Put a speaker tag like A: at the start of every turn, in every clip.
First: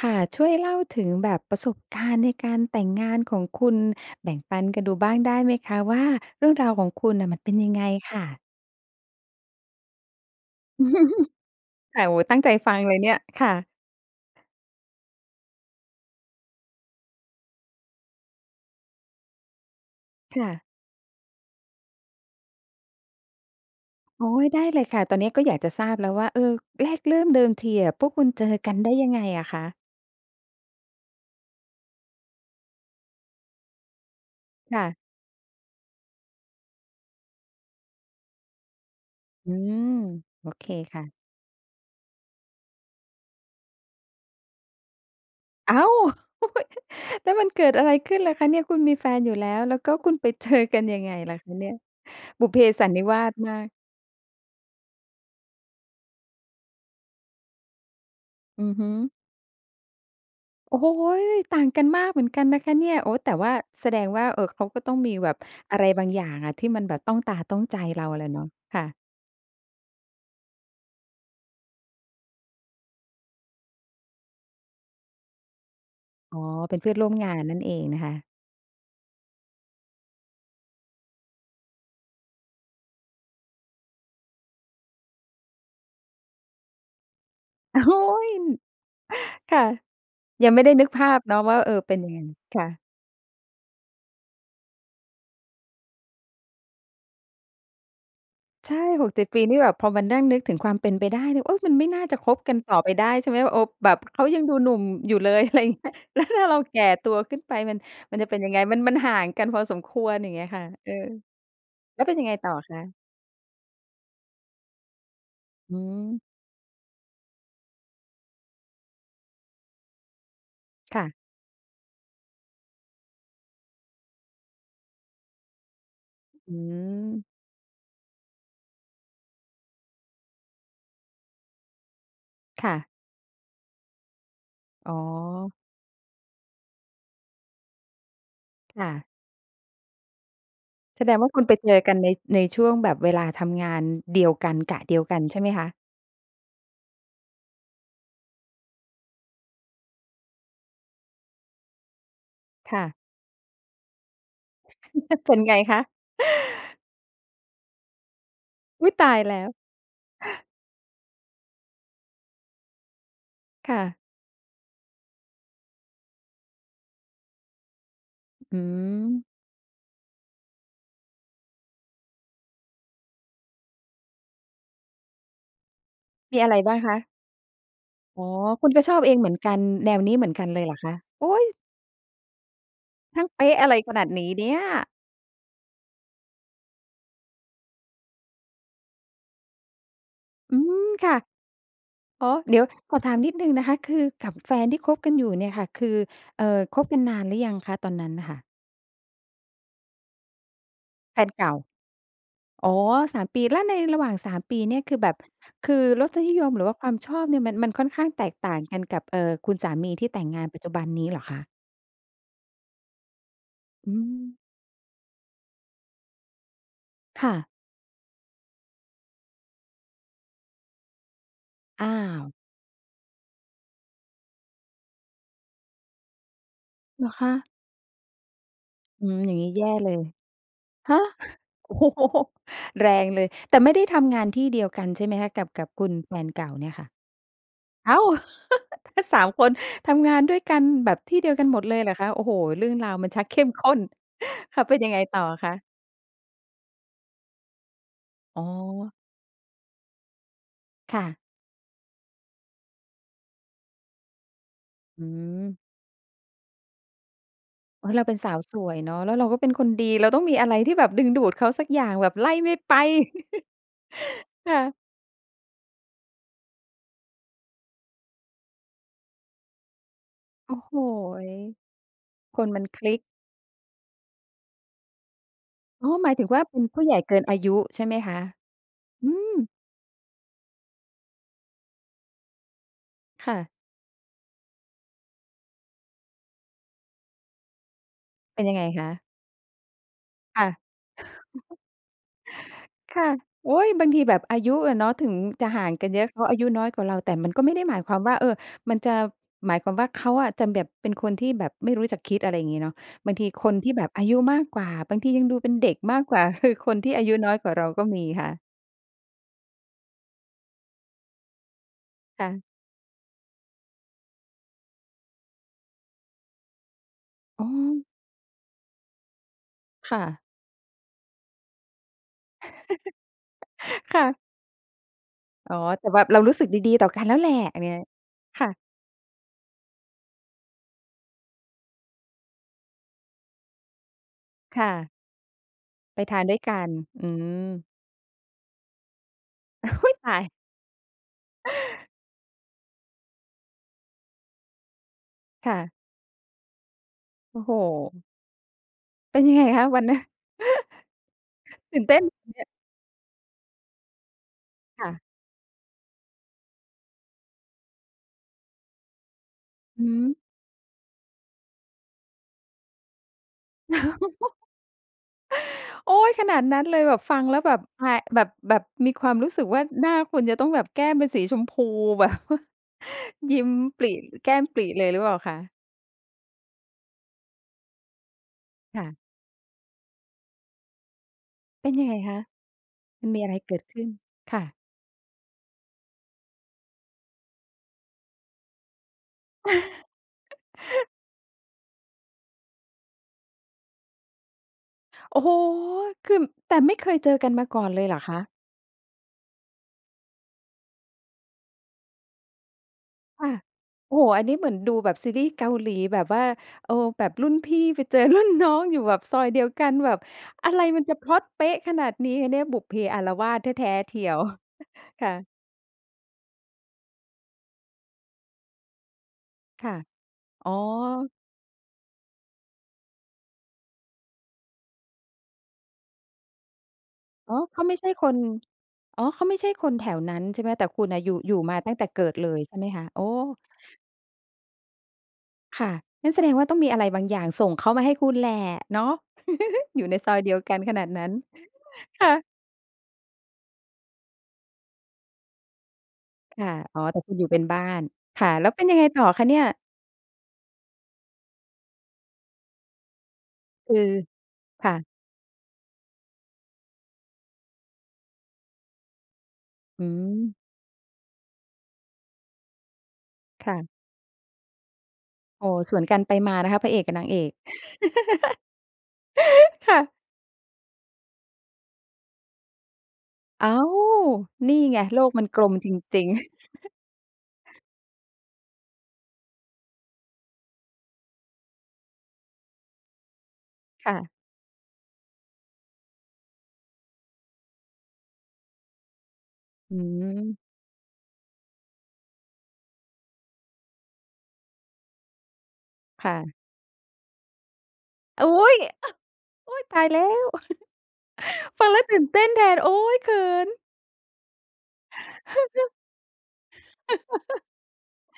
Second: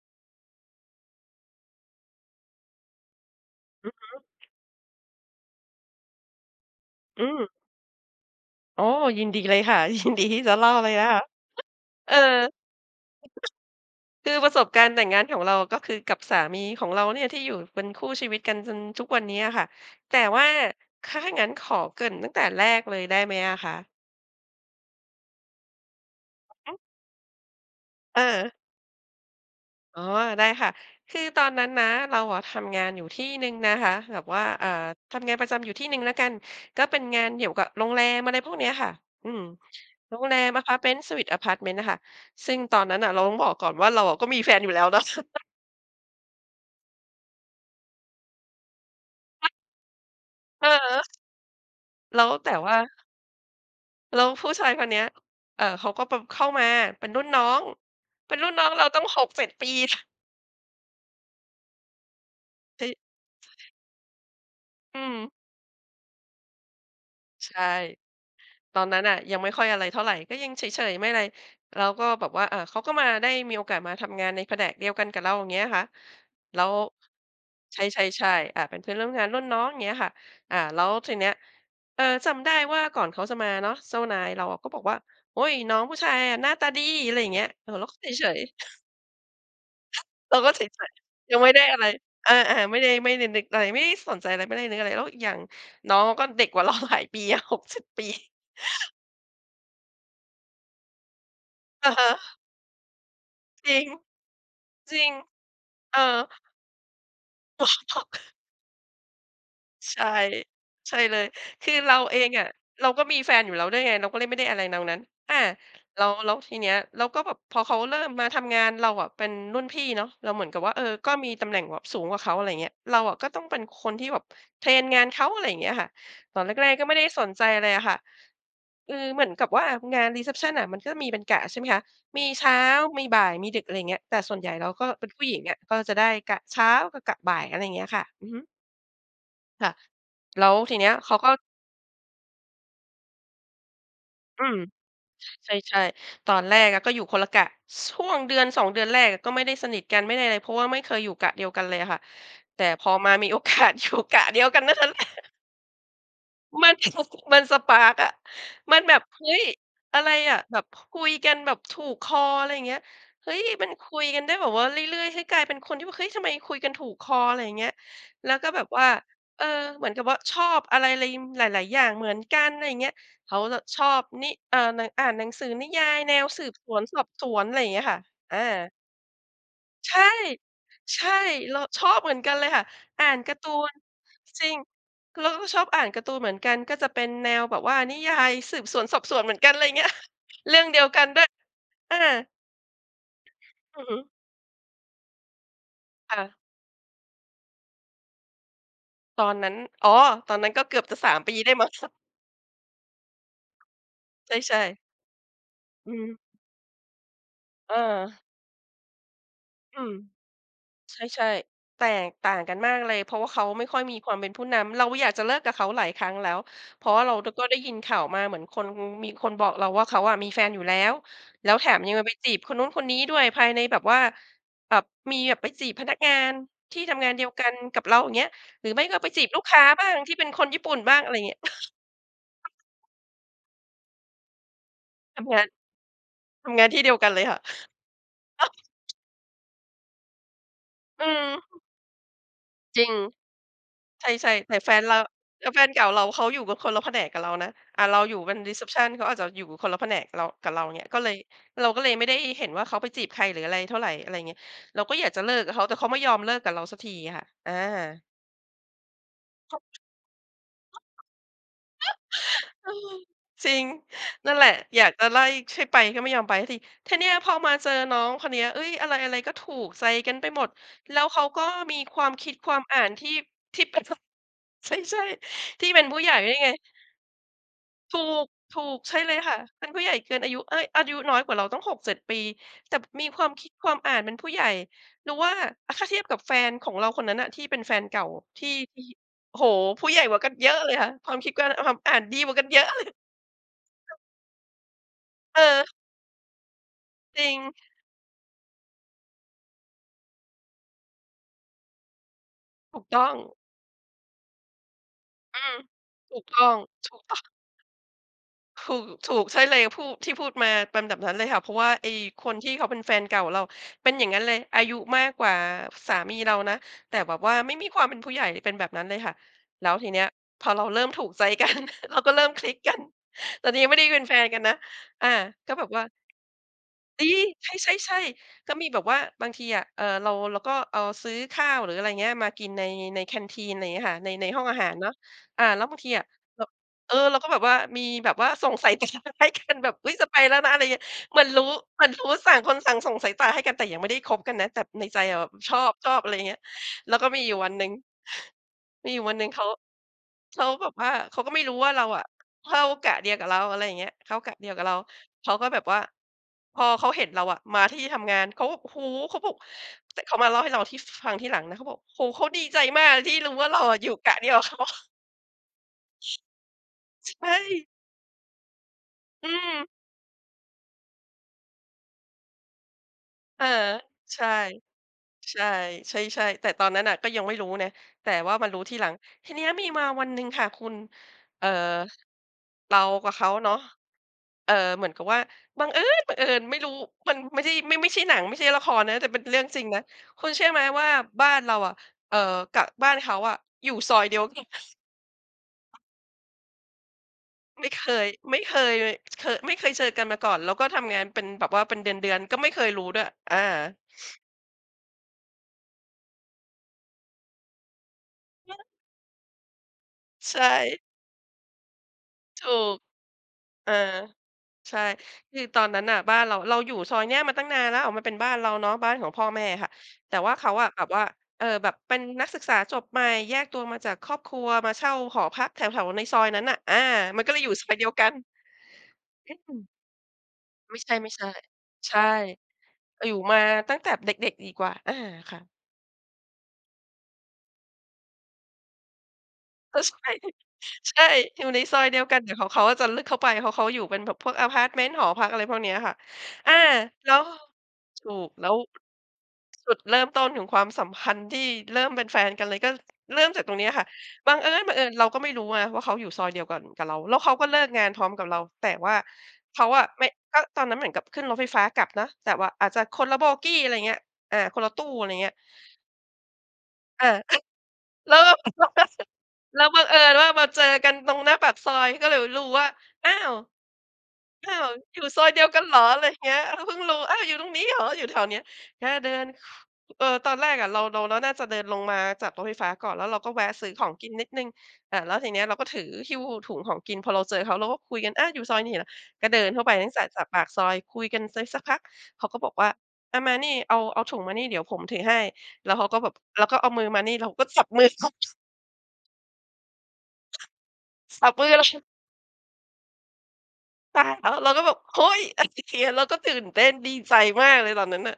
A: ค่ะ ช่วยเล่าถึงแบบประสบการณ์ในการแต่งงานของคุณ
B: อือฮึ
A: แบ่งปันกันดูบ้างได้ไหมคะ ว่าเรื่องราวของคุณ
B: อื
A: น่ะมัน
B: ม
A: เป็นยังไงค่ะ?
B: อ๋อ ยินดีเลยค่ะ ยินดีที่ จะเล่าเลยนะคะ ฮ
A: ค่ะ โ
B: เอ
A: อ้
B: อ
A: โฮ ตั้งใจฟังเลยเนี่ย ค่ะ
B: คือประสบการณ์แต่งงานของเราก็คือกับสามีของเราเนี่ยที่อยู่เป็นคู่ชีวิตกันจนทุกวันนี้อะค่ะ แต่
A: ค
B: ว่
A: ่
B: า
A: ะ
B: ค ถ้างั้นขอเกริ่นตั้งแต่แรกเลยได้ไหมอะคะ?
A: อ๋อ ได้เลยค่ะ ตอนเนี้ยก็อยากจะทราบแล้วว่า เออ
B: อือฮึ
A: แรกเริ่มเดิมทีอะพวก
B: เ
A: คุณเจอ
B: ออ
A: กันได้ยังไงอะคะ?
B: อ๋อ ได้ค่ะ คือตอนนั้นนะ เราอะทำงานอยู่ที่หนึ่งนะคะ แบบว่า อ่า
A: ค่ะ
B: ทำงานประจำอยู่ที่หนึ่งแล้วกัน ก็เป็นงานเกี่ยวกับโรงแรม อะไรพวกเนี้ยค่ะ อืม
A: อืม
B: โรงแร
A: โอ
B: ม อะ
A: เค
B: พาร์ตเมน
A: ค
B: ต
A: ่
B: ์ เซ
A: ะ
B: อร์วิซอะพาร์ตเมนต์น่ะค่ะ ซึ่งตอนนั้นน่ะเราต้องบอกก่อนว่าเราอะก็มีแฟนอยู่แล้ว เนาะ
A: อ้าว! แล้วมันเกิดอะไรขึ้นล่ะคะเนี่ย คุณมีแฟนอยู่แล้
B: ฮ
A: ว แล้วก็คุณไป เจอ
B: เ
A: กันยั
B: ออ
A: งไงล่ะคะเนี่ย?
B: แล้ว
A: บุ
B: แ
A: พ
B: ต
A: เ
B: ่
A: พ
B: ว่า
A: สันนิวาสมาก
B: แล้วผู้ชายคนเนี้ย เอ่อ เขาก็แบบเข้ามาเป็นรุ่นน้อง เป็นรุ่นน
A: อื
B: ้อง
A: อ
B: เร
A: ฮ
B: า
A: ึ
B: ตั้ง 6,7 ปี ท
A: โอ้โฮ ต่างกันมากเหมือนกันนะคะเนี
B: ช
A: ่ย โอ๊ย แต่ว่า แสดงว่า เออ เขาก็ต้อ
B: อื
A: งมี
B: ม
A: แบบอะไรบางอย่างอะที่มันแบบต้องตา
B: ใช
A: ต้อ
B: ่
A: งใจเราแหละเนาะ
B: ต
A: ค
B: อ
A: ่
B: น
A: ะ
B: นั้นน่ะยังไม่ค่อยอะไรเท่าไร ก็ยังเฉย ๆ ไม่อะไร เราก็แบบว่า อ่า เขาก็มาได้มีโอกาสมาทำงานในแผนกเดียวกันกับเรา อย่างเงี้ยคะ
A: อ๋อ
B: เรา
A: เป็นเพื่อนร่วมงานนั่นเอ
B: ใช
A: งนะคะ
B: ่ ๆ ๆ อ่า เป็นเพื่อนร่วมงานรุ่นน้อง อย่างเงี้ยค่ะ อ่า แล้วทีเนี้ย เออ จำได้ว่าก่อนเขาจะมาเนาะ เจ้านายเราอะก็บอกว่า "โอ๊ย น้องผู้ชายอะหน้าตาดี" อะไรอย่างเงี้ย เออ
A: โอ้
B: เรา
A: โฮ
B: ก็เฉย ๆ
A: ค่ะ
B: เรา
A: ยั
B: ก็
A: งไ
B: เ
A: ม
B: ฉ
A: ่ได้นึก
B: ย
A: ภาพ
B: ๆ
A: เ
B: ย
A: น
B: ั
A: าะ
B: งไม่
A: ว่า
B: ได้
A: เอ
B: อะ
A: อ
B: ไร
A: เป็นยังไง?
B: อา
A: ค่
B: ๆ ไ
A: ะ
B: ม่ได้ ไม่ได้นึกอะไร ไม่ได้สนใจอะไร ไม่ได้นึกอะไร แล้วอีกอย่างน้องก็เด็กกว่า เรา หลายปี อะ 6,7 ปี
A: ใช่ 6,7 ปีนี่ แบบพอมานั่งนึกถึงความเป็นไปได้นี่ โอ๊ย มันไม
B: อ
A: ่
B: ือ
A: น่
B: ฮ
A: า
B: ึ
A: จะคบกันต่อไปได้ใช่ไหม ว่า อ
B: จริง
A: แบบเขายังดูหนุ่ม
B: จริง
A: อยู่เลย อะไรอย่างเงี้ย
B: เอ
A: แล
B: อ
A: ้ว ถ้าเราแก่ตัวขึ้นไป มัน มันจะเป็นยังไง มัน มันห่างกันพอสมค
B: ใช่
A: วร อย่างเงี้ยค่ะ เอ
B: ใช
A: อ
B: ่เลย คือเร
A: แ
B: า
A: ล้วเป็
B: เอ
A: นยัง
B: ง
A: ไง
B: อ
A: ต
B: ะ
A: ่อค
B: เรา
A: ะ?
B: ก็มีแฟนอยู่แล้วด้วยไง เราก็เลยไม่ได้อะไรน้องนั้น อา
A: อื
B: แล้ว
A: ม
B: แล้วทีเนี้ยเราก็แบบ พอเขาเริ่มมาทำงาน เราอะเป็นรุ่นพี่เนาะ เราเหมือนกับว่า เออ
A: ค่
B: ก็
A: ะ
B: มีตำแหน่งแบบสูงกว่าเขา อะไรอย่างเงี้ย เราอะก็ต้องเป็นคนที่แบบเทรนงานเขา อะไรอย่างเงี้ยค่ะ ตอนแ
A: อื
B: รก ๆ ก็ไม่ได้ส
A: ม
B: นใจอะไรอะค่ะ อืม เหมือนกับว่า งาน รีเซปชัน น่ะมันก็มีเป็นกะใช่ไหมคะ มีเช้า
A: ค่ะ
B: มีบ่าย มีดึก อะไรอย่างเงี้ย แต่ส่วนใหญ่เราก็
A: อ๋อ
B: เป็นผู้หญิงอะก็จะได้กะเช้า กับกะบ่าย อะไรเงี้ยค่ะ อือฮึ
A: ค่ะ
B: ค่ะ แล้วทีเนี้ย
A: แส
B: เข
A: ด
B: า
A: งว
B: ก
A: ่
B: ็
A: าคุณไปเจอกันใน ในช่วงแบบเวลาทำงานเดียว
B: อื
A: กัน
B: ม
A: กะเดียวกันใช่ไห
B: ใ
A: มคะ?
B: ช่ ๆ ตอนแรกอะก็อยู่คนละกะ ช่วงเดือน 2 เดือนแรกก็ไม่ได้สนิทกัน ไม่ได้อะไร เพราะว่าไม่เคยอยู่กะเดียวกันเลยอะค่ะ แต่
A: ค่
B: พอ
A: ะ
B: มามีโอ กาสอยู่ กะเดียวกันเท่านั้น แหละ
A: เป็นไงคะ?
B: มัน มัน สปาร์ก อะ มัน
A: อุ๊
B: แบ
A: ย
B: บ
A: ตา
B: เ
A: ย
B: ฮ้
A: แล
B: ย
A: ้ว
B: อะไรอะ แบบคุยกันแบบถูกคอ อะไรอย่างเงี้ย เฮ้ย มั
A: ค
B: น
A: ่
B: ค
A: ะ
B: ุยกันได้แบบว่าเรื่อย ๆ เฮ้ย กลายเป็นคนที่ว่า เฮ้ย ทำไมคุยกันถูกคอ อะไรอย่างเงี้ย แล้วก็
A: อื
B: แบบว่า
A: ม
B: เออ เหมือนกับว่าชอบอะไร ไร หลาย ๆ อย่างเหมือนกัน อะไรอย่างเงี้ย เขาจะชอบนิ อ่านหนะ อ่านหนังสือนิยายแนว
A: มี
B: สื
A: อะไ
B: บ
A: ร
B: ส
A: บ้า
B: ว
A: ง
B: น
A: ค
B: ส
A: ะ?
B: อบสวน อะไรอย่างเงี้ยค่ะ
A: อ๋อ
B: อ
A: ค
B: า
A: ุณก็ชอบเองเหมือนกัน แน
B: ใช
A: ว
B: ่
A: นี้เหมือนกันเลยเหรอคะ?
B: ใช่
A: อุ๊ย
B: เราชอบเหมือนกันเลยค่ะ อ่า
A: ช
B: น
A: ่าง
B: การ
A: เป
B: ์ตู
A: ๊ะอะ
B: น
A: ไรขนาดนี้
B: จ
A: เน
B: ร
A: ี
B: ิ
A: ่
B: ง
A: ย
B: เราก็ชอบอ่านการ์ตูนเหมือนกัน ก็จะเป็นแนวแบบว่านิยายสืบสวนสอบสวนเหมือนกัน อะไรอย่างเงี้ย เร
A: อื
B: ื่องเดีย
A: ม
B: วกัน
A: ค่ะ
B: ด้วย อ
A: อ๋อ
B: า
A: เดี๋ยวขอถามนิดหนึ่งนะคะ
B: อือ
A: ค
B: ฮ
A: ื
B: ึ
A: อกับแฟนที่คบกันอยู่เนี่ยค่ะ คือ
B: ค่ะ
A: เอ่อ คบ กันนานหรือยังคะตอนนั้นน่ะค่ะ?
B: ตอนนั้น อ๋อ ตอนนั้นก็เกือบจะ สา
A: แ
B: ม
A: ฟน
B: ปี
A: เก
B: ได
A: ่
B: ้
A: า
B: มั้ง ค
A: อ๋อ 3 ปี และในระหว่าง ส
B: ใ
A: าม ป
B: ช
A: ี
B: ่
A: เน
B: ๆ
A: ี่ยคือแบบ คือ
B: อื
A: รส
B: ม
A: นิยม หรือว่าความชอบเนี่ยมัน มันค่อนข้างแ
B: เออ
A: ตกต่างกันกับ เอ่อ คุณสา
B: อื
A: มี
B: ม
A: ที่แต่งงานปัจจุบัน
B: ใ
A: นี้เห
B: ช
A: รอ
B: ่
A: คะ?
B: ๆ แตกต่างกันมากเลย เพราะว่าเขาไม่ค่อย
A: อ
B: มี
A: ื
B: ความเป็น
A: ม
B: ผู้นำ เราอยากจะเลิกกับเขาหลายครั้งแล้ว เพราะว่าเรา
A: ค
B: ด
A: ่
B: ก็
A: ะ
B: ได้ยินข่าวมาเหมือนคน มีคนบอกเราว่า "เขาอะมีแฟนอยู่แล้ว แล้วแถม
A: อ้า
B: ยังมา ไปจี
A: ว
B: บคนนู้นคนนี้ด้วย ภายในแบบว่าแบบ มีแบบไปจีบพนักงานที่ท
A: เห
B: ำ
A: ร
B: งา
A: อ
B: นเด
A: ค
B: ียวก
A: ะ?
B: ันกับเรา" อย่างเงี้ย หรือไม่ก็
A: อื
B: ไป
A: ม
B: จีบ
A: อย่า
B: ล
A: ง
B: ู
A: ง
B: ก
A: ี้
B: ค้
A: แย
B: า
A: ่
B: บ้
A: เ
B: า
A: ล
B: ง
A: ย
B: ที่เป็นคนญี่ปุ่นบ
A: ฮ
B: ้า
A: ะ
B: งอะไรอย่างเงี้ย
A: โอ้โฮ แรงเลย แต่ไม่ได้ทำงานที่เดียวกันใช่ไหม
B: ท
A: คะ
B: ำง
A: ก
B: า
A: ั
B: น
A: บ กับคุณแฟนเก
B: ท
A: ่า
B: ำง
A: เ
B: า
A: น
B: น
A: ี่ย
B: ที่
A: ค่ะ?
B: เดียวกันเลยค่ะ
A: อ้าว ถ้า 3 คนทำงานด้วยกันแบบ
B: อื
A: ที่เดียว
B: ม
A: กันหมดเลยเหรอคะ โอ้โฮ เรื่อง
B: จริ
A: รา
B: ง
A: วมันชักเข้มข้น
B: ใช่ ๆ แต่
A: ค่ะ
B: แฟ
A: เป็น
B: น
A: ยั
B: เร
A: ง
B: า
A: ไงต่ออะ
B: แต
A: ค
B: ่แฟ
A: ะ?
B: นเก่าเราเขาอยู่กันคนละแผนกกับเรานะ อา เราอยู่เป็
A: อ
B: น
A: ๋
B: รีเซปชัน
A: อ
B: เขาอาจจะอยู่คนละแผนกเรา กับเรา อย่างเงี้ย
A: ค
B: ก็
A: ่
B: เล
A: ะ
B: ย เราก็เลยไม่ได้เห็นว่าเขาไปจีบใคร หรืออะไรเท่าไร อะไรอย่างเงี้ย เราก็
A: อ
B: อ
A: ื
B: ยากจะเลิกกับ
A: ม
B: เขา แต่เขาไม่ยอมเลิกกับเราสักทีอะค่ะ อ
A: อุ๊ย เร
B: า
A: าเป็นสาวสวยเนาะ แล้วเราก็เป็
B: เข
A: น
B: า
A: คนดี เราต้องมีอะไรที่แบบดึงดูดเขาสักอย่าง แบบไล่ไม่
B: เอ
A: ไ
B: อ
A: ป
B: จริง นั่นแหล
A: ค
B: ะ
A: ่ะ
B: อยากจะไล่ให้ไปก็ไม่ยอมไปสักที ทีเนี้ยพอมาเจอน้องคนเนี้ย เอ้ย อะไร ๆ ก็ถูกใจกันไปหม
A: โ
B: ด
A: อ้โฮ
B: แล้วเขาก็มีความคิด
A: ค
B: ค
A: น
B: ว
A: ม
B: า
A: ั
B: ม
A: น
B: อ
A: ค
B: ่า
A: ล
B: น
A: ิก
B: ที่ ที่เป็น พ ใช่ ๆ ที่เป็
A: อ
B: น
A: ๋อ
B: ผู้
A: ห
B: ใ
A: ม
B: หญ
A: า
B: ่
A: ยถึ
B: ด
A: ง
B: ้ว
A: ว
B: ย
A: ่า
B: ไง
A: เป็นผู้ใหญ่เกินอายุ ใช่ไห
B: ถ
A: ม
B: ู
A: คะ?
B: ก ถูก ใช่
A: อื
B: เลยค่ะ
A: ม
B: เป็นผู้ใหญ่เกินอายุ เอ้ย อายุน้อยกว่าเราตั้ง 6-7 ปี แต่มีควา
A: ค
B: ม
A: ่
B: ค
A: ะ
B: ิดความอ่านเป็นผู้ใหญ่ หรือว่า อา ถ้าเทียบกับแฟนของเราคนนั้นน่ะที่เป็นแฟนเก่า
A: เป
B: ท
A: ็น
B: ี่
A: ยังไง
B: ที
A: ค
B: ่
A: ะ?
B: โอ้โฮ ผู้ใหญ่กว่ากัน
A: ค
B: เ
A: ่
B: ยอ
A: ะ
B: ะเลยค่ะ ความคิดกวา ความอ่านดีกว่ากันเยอะ เล
A: ค่ะ โอ๊ย บางท
B: ย
A: ีแบบอายุอะเนาะถึง
B: เ
A: จะห่า
B: ออ
A: งกันเยอะ เขาอายุน้อยกว่าเรา แต่
B: จร
A: มั
B: ิ
A: น
B: ง
A: ก็ไม่ได้หมายความว่า เออ มันจะ หมายความว่าเขาอะจะแบบเป็นคนที่แบบไม่รู้จักคิด อะไรอย่างงี้เนา
B: ถ
A: ะ
B: ูกต้อ
A: บา
B: ง
A: งทีคนที่แบบอายุมากกว่า บางทียังด
B: อ
A: ู
B: ื
A: เป็
B: ม
A: นเด็กมาก
B: ถ
A: กว
B: ู
A: ่า
B: กต้
A: ค
B: อ
A: ือ
B: ง
A: คนท
B: ถ
A: ี่
B: ู
A: อ
B: ก
A: า
B: ต
A: ยุ
B: ้อง
A: น้อยกว่าเราก็มีค่ะ
B: ถูก ถูก ใช่เลย พูด ที่พูดมาเป็นแบบนั้นเลยค่ะ เพราะว่าไอ้ค
A: ค่
B: น
A: ะ
B: ที่เขาเป็นแฟนเก่าเราเป็นอย่างงั้นเลย อายุมากกว่าสามีเรานะ แต่แบบว่า
A: อ๋
B: ไม่มีคว
A: อ
B: ามเป็นผู้ใหญ่ เป็นแบบนั้นเลยค่ะ แล้วที
A: ค
B: เน
A: ่
B: ี้ย
A: ะ
B: พอเราเริ่มถูกใจ กัน เราก็เริ่มคลิกกัน แต่ทีนี้ยังไม่ได้
A: ค
B: เป็
A: ่
B: นแฟ
A: ะ
B: นกันนะ อ่า ก
A: อ
B: ็
A: ๋อ
B: แบบว
A: แ
B: ่า
A: ต่แบบเรารู้สึกดี ๆ ต่อกั
B: จร
A: น
B: ิ
A: แล้ว
B: ง
A: แหละ อะไรอ
B: ใ
A: ย่างเงี้ย
B: ช่ ๆ
A: ค
B: ๆ
A: ่
B: ก็
A: ะ
B: มีแบบว่าบางทีอะ เอ่อ เรา เราก็เอา ซื้อข้าว หรืออะไรอย่างเงี้ย มากินใน ใน แคนทีน อะไรอย่างเงี้ยค่ะ ใน ในห้องอา
A: ค
B: ห
A: ่
B: าร
A: ะ
B: เนาะ อ่า แล้วบางที
A: ไป
B: อะ
A: ทานด้
B: เ
A: ว
B: ร
A: ย
B: า
A: กัน
B: เออ
A: อื
B: เราก็แบบว่า
A: ม
B: มีแบบว่าส่งสาย ตาให้กันแ
A: อ
B: บบ "อุ
A: ุ
B: ๊
A: ๊
B: ย
A: ย
B: จ
A: ต
B: ะไป
A: าย
B: แล้วนะ" อะไรอย่างเงี้ย เหมือนรู้ เหมือนรู้ ต่าง คนต่าง ส่งสายตาให้กัน แต่ยังไม่ได้คบกันนะ แต่ในใจอะแบบ
A: ค
B: ช
A: ่
B: อบ
A: ะ
B: ชอบ อะไรอย่างเงี้ย แล้วก็มีอยู
A: โ
B: ่
A: อ้
B: วั
A: โ
B: น
A: ฮ
B: หนึ่ง มีอยู่วั
A: เ
B: น
A: ป็
B: หน
A: น
B: ึ่ง
A: ยัง
B: เข
A: ไง
B: า
A: คะ วันนั้น?
B: เขาแบบว่า เขาก็ไม่รู้ว่า
A: ตื
B: เ
A: ่
B: ร
A: น
B: า
A: เต้
B: อ
A: น
B: ะ
A: เนี่ย
B: เข้ากะเดียวกับเรา อะไรอย่างเงี้ย เข้ากะเดียวกับเรา
A: ค่ะ
B: เขาก็แบบว่า พอเขาเห็นเราอะมาที่ทำงาน เขาแบบ โอ้โฮ เขาบอก
A: อือ
B: แต่
A: ฮ
B: เข
A: ึ
B: ามาเล่าให้เราที่ ฟ ฟังทีหลังนะ เขาบอก "โอ้โฮ เขาดีใจมากที่รู้ว่าเราอะอยู่กะเดียวกับ เขา"
A: โอ๊ย ขนาดนั้นเลย แบบ
B: ใ
A: ฟ
B: ช
A: ังแล้วแบบ
B: ่
A: แผะ แบบ แบบมีความ
B: อ
A: ร
B: ื
A: ู้สึกว่
B: ม
A: าหน้าคุณจะต้องแบบแก้มเป็นสีชมพู แบบ ยิ
B: เ
A: ้
B: ออ
A: มปริ
B: ใช่
A: แก้มปริเลยหรือเปล่าค
B: ใ
A: ะ?
B: ช่ ใช่ ๆ แต่ตอนนั้นน่ะก็ยังไม่รู้นะ แต่ว่ามารู้ที
A: ค่
B: หลั
A: ะ
B: ง ทีนี้มีมาวันหนึ่งค่ะคุณ เอ่อ
A: เป็นยังไงคะ
B: เรา
A: ม
B: ก
A: ั
B: ั
A: น
B: บ
A: ม
B: เ
A: ี
B: ข
A: อะ
B: า
A: ไร
B: เน
A: เ
B: า
A: ก
B: ะ
A: ิดขึ้น? ค่ะ
B: เอ่อ เหมือนกับว่าบังเอิญบังเอิญ ไม่รู้ มันไม่ใช่ ไม่-ไม่ใช่หนัง ไม่ใช่ละครนะ แต่เป็นเรื่องจริงนะ คุณเชื่อไหมว่าบ้านเราอะ เอ่อ กับบ้านเขาอะ อยู่ซอยเดียวกัน
A: โอ้โฮ คือ แต่ไม่เคยเจอกันมาก
B: ไ
A: ่
B: ม
A: อ
B: ่
A: น
B: เ
A: เ
B: ค
A: ลยเหรอ
B: ย
A: คะ?
B: ไม่เคยเลย เคย ไม่เคยเจอกันมาก่อน แล้วก็ทำงานเป็นแบบว่าเป็นเดือน ๆ ก็ไม่เคยรู้ด้วย
A: ค่
B: อ
A: ะ
B: า
A: โอ้โฮ อันนี้เหมือนดูแบบซีรี่ส์เกาหลีแบบว่า เออ แบบรุ่นพี่ไปเจอ รุ่นน้
B: น
A: อง
B: ะ
A: อยู่แบบซอยเดียวกัน แบบ
B: ใช
A: อะไร
B: ่
A: มันจะพล็อตเป๊ะขนาดนี้เนี
B: ถ
A: ่ย
B: ู
A: บุพเพ
B: ก
A: อาละวาดแท
B: เออ
A: ้ ๆ เทียว
B: ใช่
A: ค่ะ
B: คือตอนนั้นน่ะบ้านเรา เราอยู่ซอยนี้มาตั้งนานแล้ว มันเป็นบ้านเราเนาะ บ้านของพ่อแม่อะ
A: ค
B: ค่ะ
A: ่ะ
B: แต่ว่าเข
A: อ๋อ
B: าอะแบบว่า เออ แบบเป็นนักศึกษาจบใหม่ แยกตัวมาจากครอบครัว มาเช่าหอพักแถว ๆ ในซอยนั้นน่ะ อา มันก็
A: อ๋อ
B: เลยอยู่
A: เขา
B: ซ
A: ไ
B: อ
A: ม
B: ย
A: ่
B: เ
A: ใ
B: ด
A: ช
B: ี
A: ่
B: ยวก
A: ค
B: ัน
A: น อ๋อ เขา
B: เอ
A: ไ
B: ๊
A: ม่
B: ะ
A: ใช
B: อ
A: ่
B: ืม
A: คนแถวนั้นใช่ไหม แต่
B: ไม
A: ค
B: ่
A: ุ
B: ใ
A: ณ
B: ช
A: น่
B: ่
A: ะอยู่ อยู่มาตั้งแต่
B: ๆ ใช
A: เก
B: ่
A: ิดเลย ใช่ไหมคะ? โอ
B: ก
A: ้
B: ็อยู่มาตั้งแต่เด็ก ๆ ดีกว่า อา ค่ะ
A: ค่ะ งั้นแสดงว่าต้องมีอะไรบางอย่างส่งเขามาให้คุณแหละเนาะ
B: ก
A: อ
B: ็
A: ยู่
B: ใ
A: ใ
B: ช
A: นซ
B: ่
A: อยเดียวกันขนาด
B: ใช
A: น
B: ่
A: ั้น
B: อยู่ในซอยเดีย
A: ค
B: ว
A: ่
B: กัน
A: ะ
B: แต่ของเขาจะลึกเข้าไป เพราะเขาอยู่เป็นแบบพวกอพาร์ตเมนต์ หอพัก อะไรพวกเนี้ยค่ะ
A: ค่
B: อา
A: ะ อ๋อ แต่
B: แล
A: ค
B: ้
A: ุณ
B: ว
A: อยู่เป็นบ้าน
B: ถู
A: ค่
B: ก
A: ะ
B: แ
A: แ
B: ล
A: ล
B: ้
A: ้ว
B: ว
A: เป็นยังไงต่อคะเนี่ย?
B: จุดเริ่มต้นของความสัมพันธ์ที่เริ่มเป็นแฟนกันเลยก็เริ่มจากตรงนี้
A: ค
B: อ
A: ื
B: ะค
A: อ
B: ่ะ บังเอิญ
A: ค
B: บ
A: ่
B: ังเอิ
A: ะ
B: ญเราก็ไม่รู้นะว่าเขาอยู่ซอยเดียวกันกับเรา แล้วเขาก็เลิกงานพร้อมกับเรา แต่ว่าเขาอ
A: อื
B: ะไม่
A: ม
B: ก็ตอนนั้นเหมือนกับขึ้นรถไฟฟ้ากลับนะ แต่ว่าอาจจะคนละ โบก
A: ค
B: ี
A: ่ะ
B: อะไรอย่างเงี้ย อ่า คนละตู้ อะไรเงี้ย
A: อ๋อ สวนกันไปมานะคะ พระเอกกับน
B: อ
A: าง
B: า
A: เอก
B: แล้วเรา ก็ แล้ว
A: ค่
B: บังเ
A: ะ
B: อิญว่ามาเจอกันตรงหน้าปากซอย ก็เลยแบบรู้ว่า "อ้าว
A: อ้าว
B: อ้
A: นี
B: า
A: ่
B: ว
A: ไง
B: อ
A: โ
B: ย
A: ล
B: ู่
A: ก
B: ซ
A: มั
B: อ
A: น
B: ยเ
A: ก
B: ดี
A: ล
B: ยว
A: ม
B: กัน
A: จ
B: เหรอ?" อะ
A: ร
B: ไ
A: ิ
B: ร
A: ง
B: อ
A: ๆ
B: ย่างเงี้ย เราเพิ่งรู้ อ้าว อยู่ตรงนี้เหรอ อยู่แถวนี้ แล้วเราเดิน เออ ตอนแรกอะเรา เรา เราน่าจะเดินลงมาจากรถไฟฟ้าก่อน แล้วเราก็แวะซื้อข
A: ค
B: อง
A: ่
B: ก
A: ะ
B: ินนิดหนึ่ง อ่า แล้วทีนี้เราก็ถือหิ้วถุงของกิน พอเราเจอเขา เราก็คุยกัน "อา อยู่ซอยนี้เหรอ?" ก็เดินทั่วไป
A: อื
B: ตั้งแต่จากป
A: ม
B: ากซอย คุยกันไซสักพัก เขาก็บอกว่า "อา มานี่ เอา เอาถุงมานี่เดี๋ยวผมถือให้" แล้วเขาก็แ
A: ค
B: บ
A: ่
B: บ
A: ะ
B: แล้วก็เอามือมานี่ เราก็จับมือเขา
A: อุ๊ย โอ๊ย ตายแล้ว!
B: จับ มือ
A: ฟ
B: เล
A: ัง
B: ย
A: แล้วตื่นเต้นแทน โอ๊ย เขิน!
B: ตายแล้ว เราก็แบบ "เฮ้ย!" อะไรอย่างเงี้ย เราก็ตื่นเต้นดีใจมากเลยตอนนั้นน่ะ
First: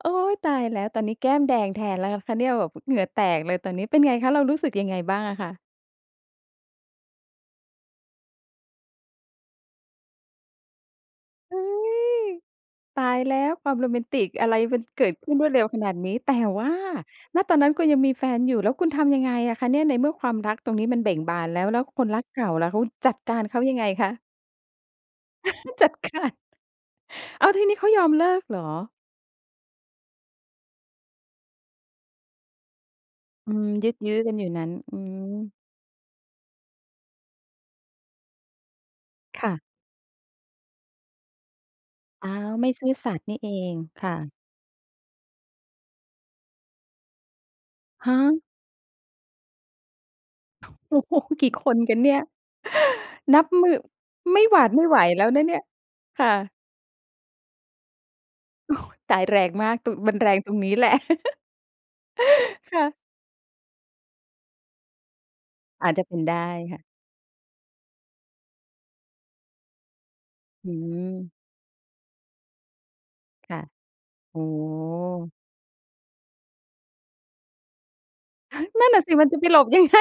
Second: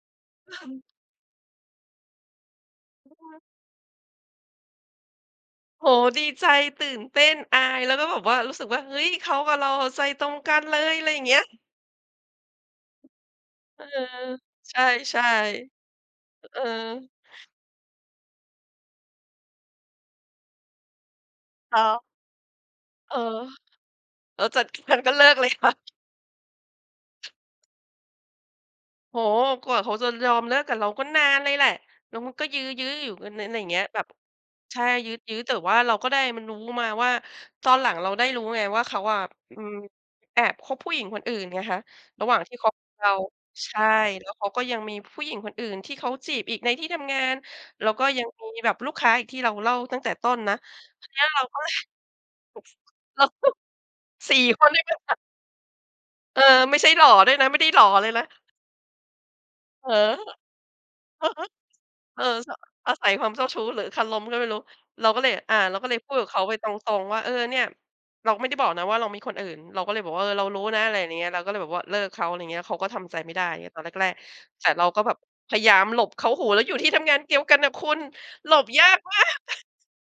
A: โอ๊ย ต
B: เ
A: ายแ
B: ออ
A: ล้ว ตอนนี้แก้มแดงแทนแล้วนะคะเนี่ย แบบเหงื่อแต
B: เออ
A: กเลยตอนนี้ เป็นไงคะ เรารู้สึกยังไงบ้างอะคะ?
B: โอ้โฮ ดีใจ ตื่นเต้น อาย แล้วก็แบบว่ารู้สึกว่า เฮ้ย! เขากับเราอะใจตรงกันเลย อะไรอย่างเงี้ย
A: อุ๊ย! ตายแล้ว ความ
B: เอ
A: โร
B: อ
A: แมนติกอะไร
B: ใ
A: ม
B: ช
A: ัน
B: ่
A: เกิดขึ้นรวดเร็วข
B: ๆ
A: นาดนี้ แต่
B: อ เออ
A: ว่า ณ ตอนนั้นคุณยังมีแฟนอยู่ แล้วคุณทำยังไงอะคะเนี่ย? ในเมื่อความรักตรงนี้มันเบ่งบานแล้ว แ
B: อ
A: ล
B: ๋
A: ้ว
B: อ
A: คนรักเก่าล่ะ เขา จั
B: เอ
A: ดกา
B: อ
A: รเขายังไงคะ?
B: หลังจากนั้นก็เลิกเลยค่ะ
A: จัดการ อ้าว! ทีนี้เขายอมเลิกเหรอ?
B: โอ้โฮ กว่าเขาจะยอมเลิกกับเราก็นานเลยแหละ แล้วมันก็ยื้อ ๆ อยู่กัน
A: อื
B: น ไรอย่
A: ม
B: างเงี้ย
A: ยึก
B: แบบ
A: ยื้อกันอยู่นั้น
B: ใช่
A: อื
B: ยื้อ ยื้อ
A: ม
B: แต่ว่าเราก็ได้มารู้ มาว่า ตอนหลังเราได้รู้ไงว่าเขาอะ
A: ค่
B: อ
A: ะ
B: ืม แอบคบผู้หญิงคนอื่นไงคะ ร
A: อ
B: ะ
A: ้า
B: หว่างท
A: ว
B: ี่ค
A: ไม่
B: บ
A: ซื่อ
B: เร
A: ส
B: า
A: ัตย์นี่เอ
B: ใช
A: ง
B: ่
A: ค่
B: แล
A: ะ
B: ้วเขาก็ยังมีผู้หญิงคนอื่นที่เขาจีบอีกในที่ทำงาน แล้วก็
A: ฮ
B: ยัง
A: ะ?
B: มีแบบลูกค้าอีกที่เราเล่าตั้งแต่ต้นนะ
A: โอ้
B: ที
A: โฮ!
B: นี้เรา
A: กี่
B: ก็เ
A: ค
B: ลย
A: นกันเนี่ย
B: เรา
A: นั
B: ก
A: บ
B: ็
A: มือ
B: สี
A: ไ
B: ่
A: ม่หว
B: ค
A: า
B: น
A: ด
B: เล
A: ไม
B: ย
A: ่
B: น
A: ไห
B: ะ
A: ว
B: อ
A: แล้วนะเนี่ย ค่
B: เอ
A: ะ
B: อ ไม่ใช่หล่อด้วยนะ ไม่ได้หล่อเลยนะ
A: ตาย แรงมาก
B: เ
A: ต
B: ออ
A: ุ มันแรงตรงนี้แหละ
B: เออ ส
A: ค่
B: อา
A: ะ
B: ศัยความเจ้าชู้หรือคารมก็ไม่รู้ เราก็เลย อ่า เราก
A: อ
B: ็
A: า
B: เ
A: จ
B: ลย
A: จะ
B: พู
A: เป
B: ด
A: ็น
B: กับ
A: ได
B: เข
A: ้
B: าไปต
A: ค่ะ
B: รง ๆ ว่า เออ "เนี่ย" เราไม่ได้บอกนะว่าเรามีคนอื่น เราก็เลยบอกว่า "เออ เรารู้
A: อื
B: นะ" อะไรอย่างเนี้ย
A: ม
B: เราก็เลยแบบว่าเลิกเขา อะไรอย่างเงี้ย เขาก็ทำใจไม่ได้
A: ค
B: อย่
A: ่ะ
B: างเงี้ย ตอนแรก
A: โอ้โ
B: ๆ แต่เราก็แบบ
A: ฮ
B: พยายามหลบเขา โอ้โฮ แล้วอยู่ที่ทำงานเดียว กันน่ะคุณ หลบย
A: นั
B: า
A: ่นน่
B: ก
A: ะสิ
B: มา
A: มันจะ
B: ก
A: ไปหลบยัง ไง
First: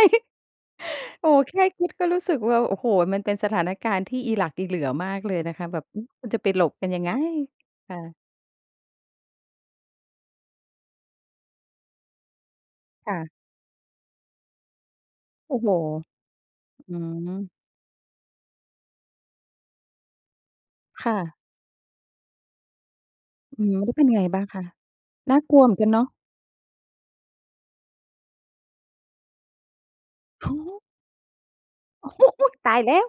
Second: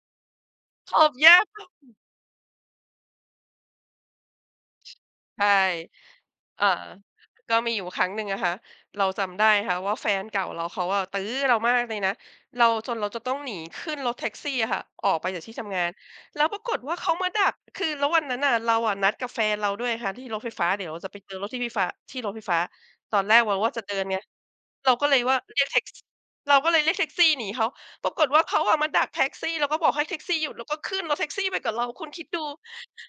B: ขบ
A: โอ้
B: ย
A: โฮ
B: าก
A: แค่คิดก็รู้สึกว่า โอ้โฮ มันเป็นสถานการณ์ที่อิหลักอิเหลื่อมากเลย
B: ใช่
A: นะคะ แบบ อืม มันจะไปหล
B: อ่า
A: บกันยังไง
B: ก็มีอยู่
A: ค่
B: ค
A: ะ
B: รั้งหนึ่งอะค่ะ เราจำได้ค่ะว่าแฟนเก่าเราเขาอะตื้อเรามากเลยนะ เรา จนเร
A: ค
B: า
A: ่
B: จะ
A: ะ
B: ต้องหนีขึ้นรถแท็กซี่อะค่ะออกไปจาก
A: โ
B: ที
A: อ
B: ่
A: ้
B: ท
A: โฮ
B: ำงาน แล้วปรากฏ
A: อ
B: ว
A: ื
B: ่าเขามาด
A: ม
B: ัก คือแล้ววันนั้นน่ะเราอะนัดกับแฟนเราด้วยค่ะที่รถไฟฟ้า เดี๋ยว
A: ค
B: จะ
A: ่
B: ไปเจ
A: ะ
B: อรถที่พี่ฟ้า ที่รถไฟฟ้า ตอนแรกเร
A: อ
B: า
A: ื
B: ว่
A: ม
B: าจ
A: แ
B: ะ
A: ล้
B: เด
A: ว
B: ิ
A: เป็
B: น
A: น
B: ไง
A: ไงบ้างคะ?
B: เราก็เลย
A: น
B: ว่
A: ่า
B: า
A: กล
B: เ
A: ั
B: ร
A: ว
B: ีย
A: เ
B: ก
A: หมื
B: แ
A: อ
B: ท
A: น
B: ็
A: กั
B: ก
A: นเ
B: ซ
A: นา
B: ี่
A: ะ
B: เราก็เลยเรียกแท็กซี่หนีเขา ปรากฏว่าเขาอะมาดักแท็กซี่ แล้วก็บอกให้แท็กซี่ห
A: โ
B: ย
A: อ
B: ุด
A: ้
B: แล้วก็ขึ้นรถแท็กซี่ไปกับเรา ค
A: อ
B: ุ
A: ุ๊
B: ณคิดดู
A: ย! ตายแล้ว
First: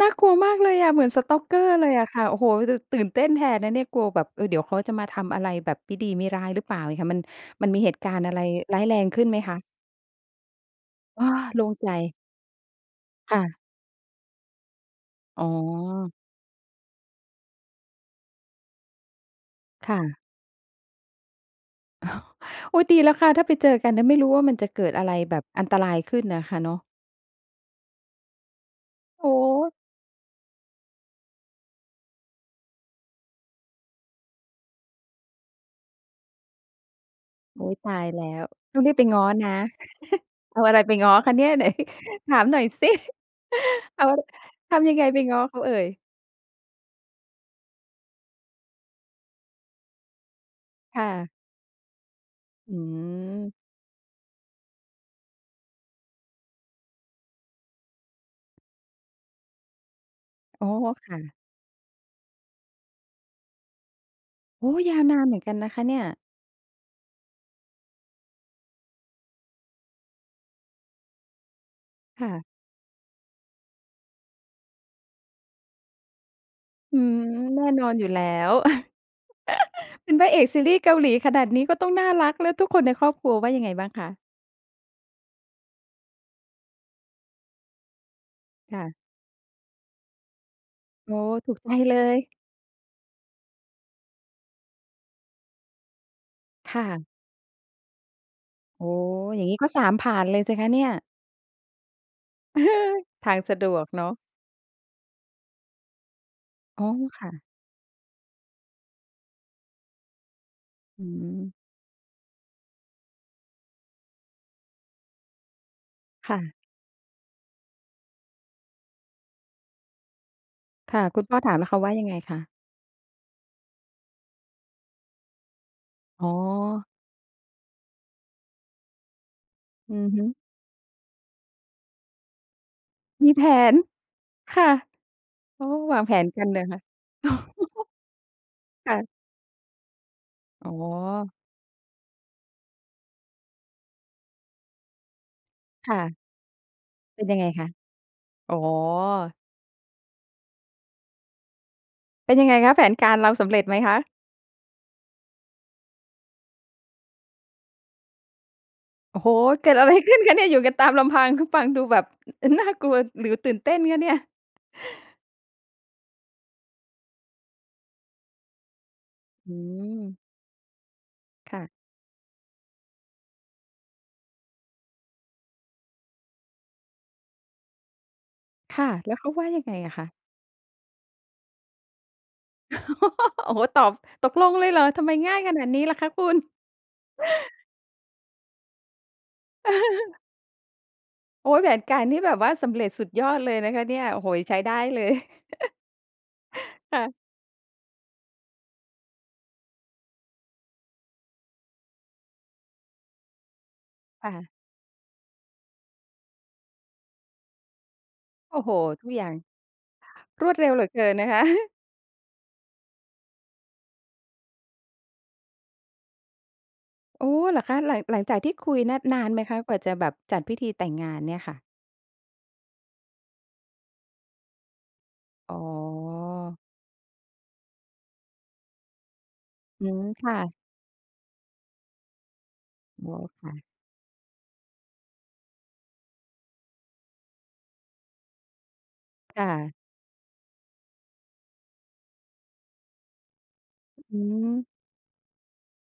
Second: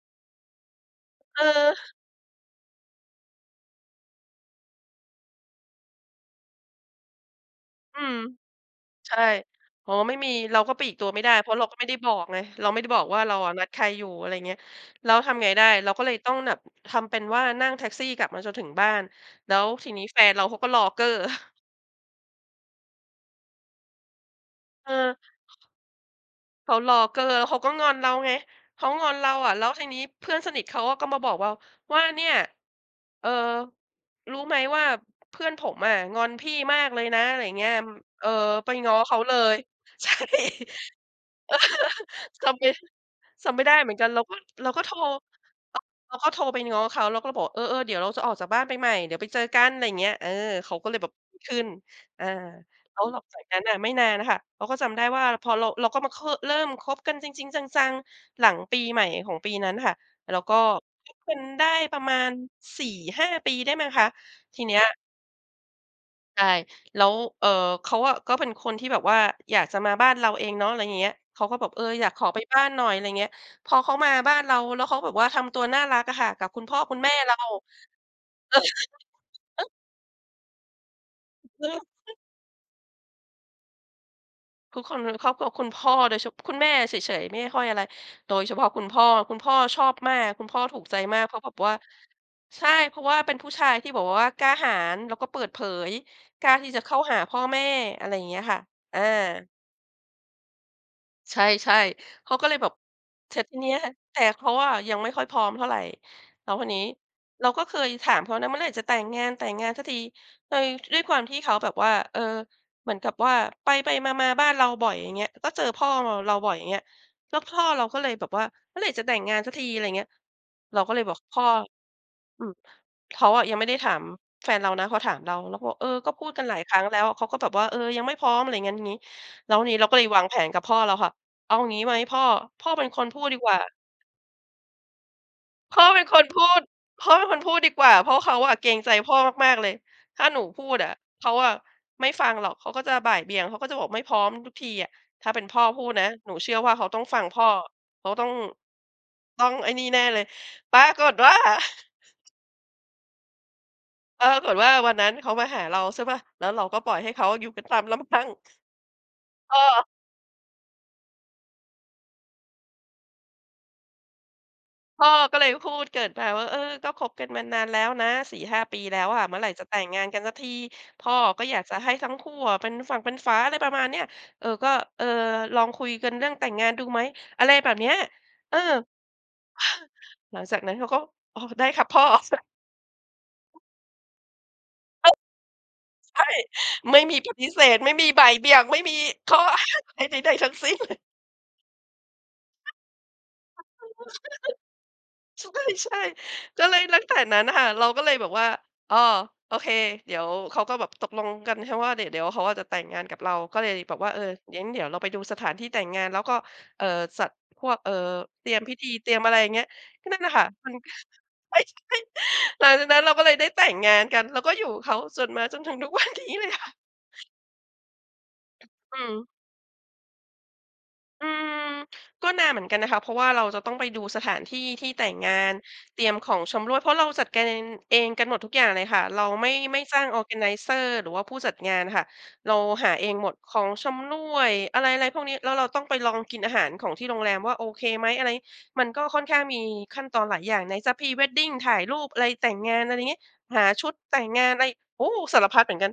A: น่ากลัวมากเลยอะ เหมือน
B: เ
A: Stalker เล
B: ออ
A: ยอะค่ะ โอ้โฮ แต่ตื่นเต้นแทนนะเนี่ย กลัวแบบ เออ เดี๋ยวเขาจะมาทำอะไรแบบมิดีมิร้ายหรือเปล่าไงค่ะ มัน มันมีเหต
B: อื
A: ุกา
B: ม
A: รณ์อะไรร้ายแรง
B: ใช
A: ข
B: ่
A: ึ้นไหมคะ?
B: อ๋อ ไม่มี เราก็ปลีกตัวไ
A: เ
B: ม
A: อ
B: ่
A: อ
B: ได้ เพราะ
A: โ
B: เ
A: ล
B: รา
A: ่ง
B: ก็ไม
A: ใ
B: ่
A: จ
B: ได้บอกไง เราไม่ได้บอกว่าเร
A: ค
B: า
A: ่
B: อ
A: ะ
B: ะนัดใครอยู่ อะไรอย่างเงี้ย แล้วท
A: อ
B: ำ
A: ๋
B: ไง
A: อ
B: ได้ เราก็เลยต้องแบบ ทำเป็นว่านั่งแท็กซี่กลับมาจนถึงบ้าน แล้วที
A: ค่
B: นี้แฟ
A: ะ
B: นเราเขาก็รอเก้อ
A: อ อุ๊ย ดีแล้วค่ะ ถ้าไปเจอกันนะ ไม่รู้ว่ามันจะเก
B: เ
A: ิ
B: อ
A: ดอะไ
B: อ
A: รแบบอันตรายขึ้นน่ะค่ะ
B: เ
A: เ
B: ข
A: น
B: า
A: าะ
B: รอเก้อ แล้วเขาก็งอนเราไง เขางอนเ
A: โ
B: ร
A: อ้
B: า
A: โ
B: อะ แล้ว
A: ฮ
B: ทีนี้เพื่อนสนิทเขาอะก็มาบอกว่า ว่า "เนี่ย เออ รู้ไหมว่าเพื่อนผมอะงอนพี่มากเลยนะ อะไรอย่าง
A: อ
B: เง
A: ุ๊
B: ี้ย
A: ย
B: อ
A: ตายแล
B: เอ
A: ้
B: อ
A: ว
B: ไป
A: ต้อง
B: ง
A: รี
B: ้อ
A: บไป
B: เข
A: ง
B: า
A: ้อ
B: เล
A: นะ
B: ย" ใช่
A: เอาอะไรไปง้อคะเนี่ย ไหน ถาม
B: จ
A: หน
B: ำ
A: ่อ
B: ไม
A: ย
B: ่
A: สิ
B: จำไม่ได้เหมือ
A: เ
B: น
A: อ
B: ก
A: า
B: ัน เราก็ เรา
A: ท
B: ก็
A: ำ
B: โ
A: ย
B: ท
A: ั
B: ร
A: งไงไป
B: ก
A: ง้อเขาเอ่ย?
B: เราก็โทรไปง้อเขา เราก็บอก "เออ ๆ เดี๋ยวเราจะออกจากบ้านไปใหม่ เดี๋ยวไปเจอกัน" อะไรอย่างเงี้ย เออ เขาก็เล
A: ค
B: ย
A: ่
B: แบบ
A: ะ
B: ขึ้น อ่า
A: อื
B: แล้วหลังจาก
A: ม
B: นั้นน่ะไม่นานอะค่ะ เราก็จำได้ว่า พอเรา เราก็มา ค เริ่มคบกันจริง ๆ จัง ๆ หลังปีใหม่ของปีนั้นค่ะ แล้วก็
A: อ๋อ ค
B: ค
A: ่
B: บ
A: ะ
B: กันได้ประมาณ 4,5 ปีได้มั้งคะ ที
A: โอ้
B: เนี
A: โฮ
B: ้ย
A: ยาวนานเหมือนกันนะคะเนี่ย
B: ใช่ แล้ว เออ เขาอะก็เป็นคนที่แบบว่าอยากจะมาบ้านเราเองเนาะ อะไรอย่างเงี้ย เขาก็บอก เออ อยากข
A: ค
B: อ
A: ่
B: ไป
A: ะ
B: บ้านหน่อย อะไรเงี้ย พอเขามาบ้านเราแล้วเขาแบบว่าทำตัวน่ารักอะค่ะ กับคุณพ่อค
A: อ
B: ุ
A: ื
B: ณแม่
A: ม
B: เรา
A: แน่นอนอยู่แล้ว เป็นพระเอกซีรี่ส์เกาหลีขนาดนี้
B: เ
A: ก็
B: ออ
A: ต้องน่ารัก แล้วทุกคนในครอบครัวว่ายังไงบ้างคะ?
B: ทุกคนในครอบครัว คุณพ่อ โดย ฉ คุณแม่อะเฉย ๆ ไม่ค่อยอะไร โดยเฉพาะ
A: ค
B: ค
A: ่
B: ุณ
A: ะ
B: พ่อ คุณพ่อชอบมาก คุณพ่อถูกใจ
A: โอ้
B: มากเพราะแ
A: ถ
B: บ
A: ู
B: บ
A: กใ
B: ว
A: จ
B: ่า
A: เลย
B: ใช่ เพราะว่าเป็นผู้ชายที่ บ บอกว่า กล้าหาญแล้วก็เปิดเผย กล้าที่
A: ค
B: จะ
A: ่
B: เข้า
A: ะ
B: หาพ่อแม่ อะไรอย่างเงี้ยค่ะ
A: โอ้
B: อา
A: โฮ อย่างงี้ก็ 3 ผ่านเลยสิคะเนี่ย
B: ใช่ ๆ เขาก็เลยแบบ
A: ท
B: เ
A: า
B: ส
A: ง
B: ร็จ
A: ส
B: ที
A: ะด
B: เนี้
A: ว
B: ย
A: กเนาะ
B: แต่เขาอะยังไม่ค่อยพร้อมเท่าไร แล้ววันนี้
A: อ๋อ ค่ะ
B: เราก็เคยถามเขานะ "เมื่อไหร่จะแต่งงาน? แต่งงานสักที" เออ ด้ว
A: อ
B: ย
A: ื
B: ความที่เข
A: ม
B: าแบบว่า เออ เหมือนกับว่า ไป ๆ มา ๆ บ้านเราบ่อย อย่างเงี้ย ก็เจอพ่อเรา เ
A: ค
B: รา
A: ่
B: บ่
A: ะ
B: อย อย่างเงี้ย แล้วพ่อเราก็เลยแบบว่า "เมื่อไรจะแต่งงานสักที?" อะไรเงี้ย เราก็
A: ค
B: เล
A: ่
B: ย
A: ะ
B: บอก
A: คุณพ
B: พ
A: ่อ
B: ่อ
A: ถาม แล้วเขาว่ายังไงคะ?
B: อืม เขาอะยังไม่ได้ถาม แฟนเรานะ เขาถามเรา เราก็บอก "เออ ก็พ
A: อ
B: ู
A: ๋
B: ดกันหลายครั้
A: อ
B: งแล้ว เขาก็แบบว่า เออ ยังไม่พร้อม" อะไรงั้นงี้ แล้วนี้เรา
A: อ
B: ก
A: ื
B: ็เล
A: อ
B: ย
A: ฮ
B: วา
A: ึ
B: งแผนกับพ่อเราค่ะ "เอางี้ไหมพ่อ พ่อเป็นคนพู
A: ม
B: ด
A: ี
B: ดี
A: แผ
B: กว่า"
A: น ค่ะ โอ้โฮ
B: "พ่อ
A: ว
B: เป
A: า
B: ็
A: ง
B: น
A: แผ
B: ค
A: น
B: นพ
A: กัน
B: ู
A: เหร
B: ด
A: อคะ?
B: พ่อเป็นคนพูดดีกว่า เพราะว่าเขาอะเกรงใ
A: ค
B: จ
A: ่ะ
B: พ่อมาก ๆ เลย ถ้าหนูพู
A: อ๋อ
B: ดอะ เขาอะไม่ฟังหรอก เขาก็จะบ่ายเบี่ยง เขาก็จะบอกไม่พร้อมทุกทีอะ ถ้าเป็นพ่อพู
A: ค
B: ด
A: ่
B: นะ
A: ะ
B: หนูเชื่อว่าเขาต้องฟ
A: เ
B: ั
A: ป็น
B: ง
A: ย
B: พ
A: ัง
B: ่
A: ไง
B: อ
A: คะ?
B: เขาต้อง
A: อ๋อ
B: ต้องไอ้นี่แน่เลย" ปรากฏว่า
A: เป็นยังไงคะ แผนการเราสำเร็จไหมคะ?
B: ปรากฏว่า วันนั้นเขามาหาเรา ใช่เปล่า แล้วเราก็ปล่อยให้เขาอยู่กันตาม ลำพัง
A: โอ้โฮ
B: พ่
A: เกิด
B: อ
A: อะไร ขึ้นคะเนี่ย? อยู่กันตามลำพัง คือฟังดูแบบ ฟ น่ากลัวหรือตื่นเต้นคะเนี่ย?
B: พ่อก็เลยพูดเกริ่นมาว่า "เออ ก็คบกันมานานแล้วนะ 4-5 ปีแล้วอะ เมื่อไหร
A: อ
B: ่
A: ื
B: จะแต่งงาน
A: ม
B: กันสักที? พ่อก็
A: ค
B: อย
A: ่
B: าก
A: ะ
B: จะให้ทั้งคู่อะเป็นฝั่งเป็นฝา" อะไรประมาณเนี้ย "เออ ก็ เออ ลองคุยกันเรื่องแต่งงานดูไหม?" อะไรแบบเนี้ย เออ
A: ค่ะ แล้วเขาว่ายังไงอะคะ?
B: หลังจากนั้นเขาก็ "อ๋อ ได้ครับพ่อ"
A: โอ้โฮ ตอบตกลงเลยเหรอ? ทำไมง่ายขนาดนี้ล่ะคะ
B: ใช
A: ค
B: ่
A: ุณ?
B: ไม่มีปฏิเสธ ไม่มีบ่ายเบี่ยง ไม่มีข้อ ใด ใด ๆ ทั้งสิ้น เลย
A: โอ๊ย แผนการที่แบบว่าสำเร็จสุดยอดเลยนะคะเนี่ย โอ้โฮ ใช้ได้เลย
B: ใช่ ๆ ก็เลย
A: ค
B: ลั้
A: ่
B: ง
A: ะ
B: แต่นั้นค่ะ เราก็เลยแบบว่า อ้อ โอเค เดี๋ยวเขาก็แบบตกลงกันแค่ว่าเดี๋ยว เดี๋ยวเขาอะจะแต่งงานกับเรา ก็เลยแบบว่า เออ
A: ค่ะ
B: งั้นเดี๋ยวเราไปดูสถานที่แต่งงาน แล้วก็ เอ่อ จัดพวก เอ่อ เตรี
A: โอ
B: ย
A: ้
B: ม
A: โฮ
B: พิธี
A: ท
B: เต
A: ุ
B: ร
A: ก
B: ีย
A: อ
B: ม
A: ย่
B: อ
A: า
B: ะไ
A: ง
B: รอย่างเงี้ย ก็นั่นน่ะค่
A: ร
B: ะ
A: วดเร
B: มั
A: ็ว
B: น
A: เหลือเกินนะคะ
B: ใช่ ๆ หลังจากนั้นเราก็เลยได้แต่งงานกัน แล้วก็อยู่เขาจนมาจนถึง ทุกวันนี้เลยค่ะ
A: โอ้ เหรอคะ? หลัง หลังจากที่คุยน
B: อ
A: ่
B: ื
A: ะน
B: ม
A: านไหมคะกว่าจะแบบจัดพิธีแต่งงาน
B: อื
A: เนี่ยค่ะ?
B: ม ก็นานเหมือนกันนะคะ เพราะว่าเราจะต้องไปดูสถานที่ที่แต่งงา
A: อ๋
B: น เตรียมของ
A: อ
B: ชำร่วย เพราะเราจัดการเอง เองกันหมดทุกอย่างเลยค่ะ เราไม่ ไม่
A: อื
B: จ้
A: ม
B: างออ
A: ค
B: ร์แก
A: ่
B: ไน
A: ะ
B: เซอร์ หรือว่าผู้จัดงานน่ะค่ะ เราหา
A: อ
B: เอ
A: ๋อ
B: งหมด
A: ค่
B: ข
A: ะ
B: องชำร่วย อะไร ๆ พวกนี้ แล้วเราต้องไปลองกินอาหารของที่โรงแรมว่าโอเคไหม อะไรงี้ มันก็ค่อนข้
A: ค
B: าง
A: ่
B: มี
A: ะ
B: ขั้นตอนหลายอย่าง ไหนจะ Pre Wedding ถ่ายรูป อะไร แต่งงาน อะไรอย่างเงี้ย หาชุด
A: อ
B: แ
A: ื
B: ต่งงาน อะ
A: ม
B: ไร โอ้ สารพัดเหมือนกัน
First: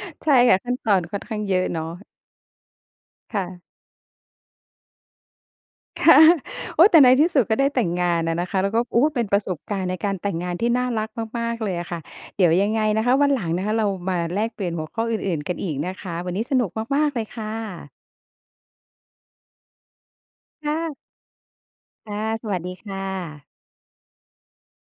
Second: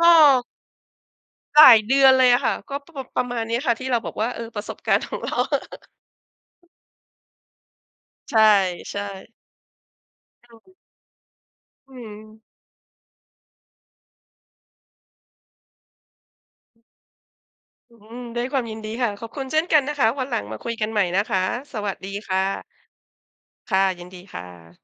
B: ก็
A: ใช่ค่ะ ขั้นตอนค่อนข้างเยอ
B: หล
A: ะ
B: า
A: เ
B: ย
A: นาะ
B: เดือนเลยอะค่ะ ก็ประ ประม
A: ค
B: า
A: ่
B: ณนี้
A: ะ
B: ค่ะ ที่เราบอกว่า เออ ประสบการณ์ ของเรา
A: ค่ะ โอ๊ย แต่ในที่สุดก็ได้แต่งงานอ
B: ใช
A: ะนะคะ แล้วก็ โอ
B: ่
A: ้ เป็น
B: ๆ
A: ประสบการณ์ในการแต่งงา
B: อ
A: นที่
B: ืม
A: น่ารักมาก ๆ เลยอ
B: อ
A: ะ
B: ื
A: ค่ะ เ
B: ม
A: ดี๋ยวยังไงนะคะวันหลังนะคะเรามาแลกเปลี่ยนหัวข้ออื่น ๆ กันอีกนะคะ วันนี้สนุกมาก ๆ เลยค่ะ
B: อืม ด้วยความยินดีค่ะ ขอบคุณเช่นกันนะคะ วันหลังมา
A: ค
B: คุ
A: ่
B: ยกัน
A: ะ
B: ใหม่นะคะ สวัสด
A: ค
B: ี
A: ่ะ
B: ค่
A: สวัส
B: ะ
A: ดีค่ะ
B: ค่ะ ยินดีค่ะ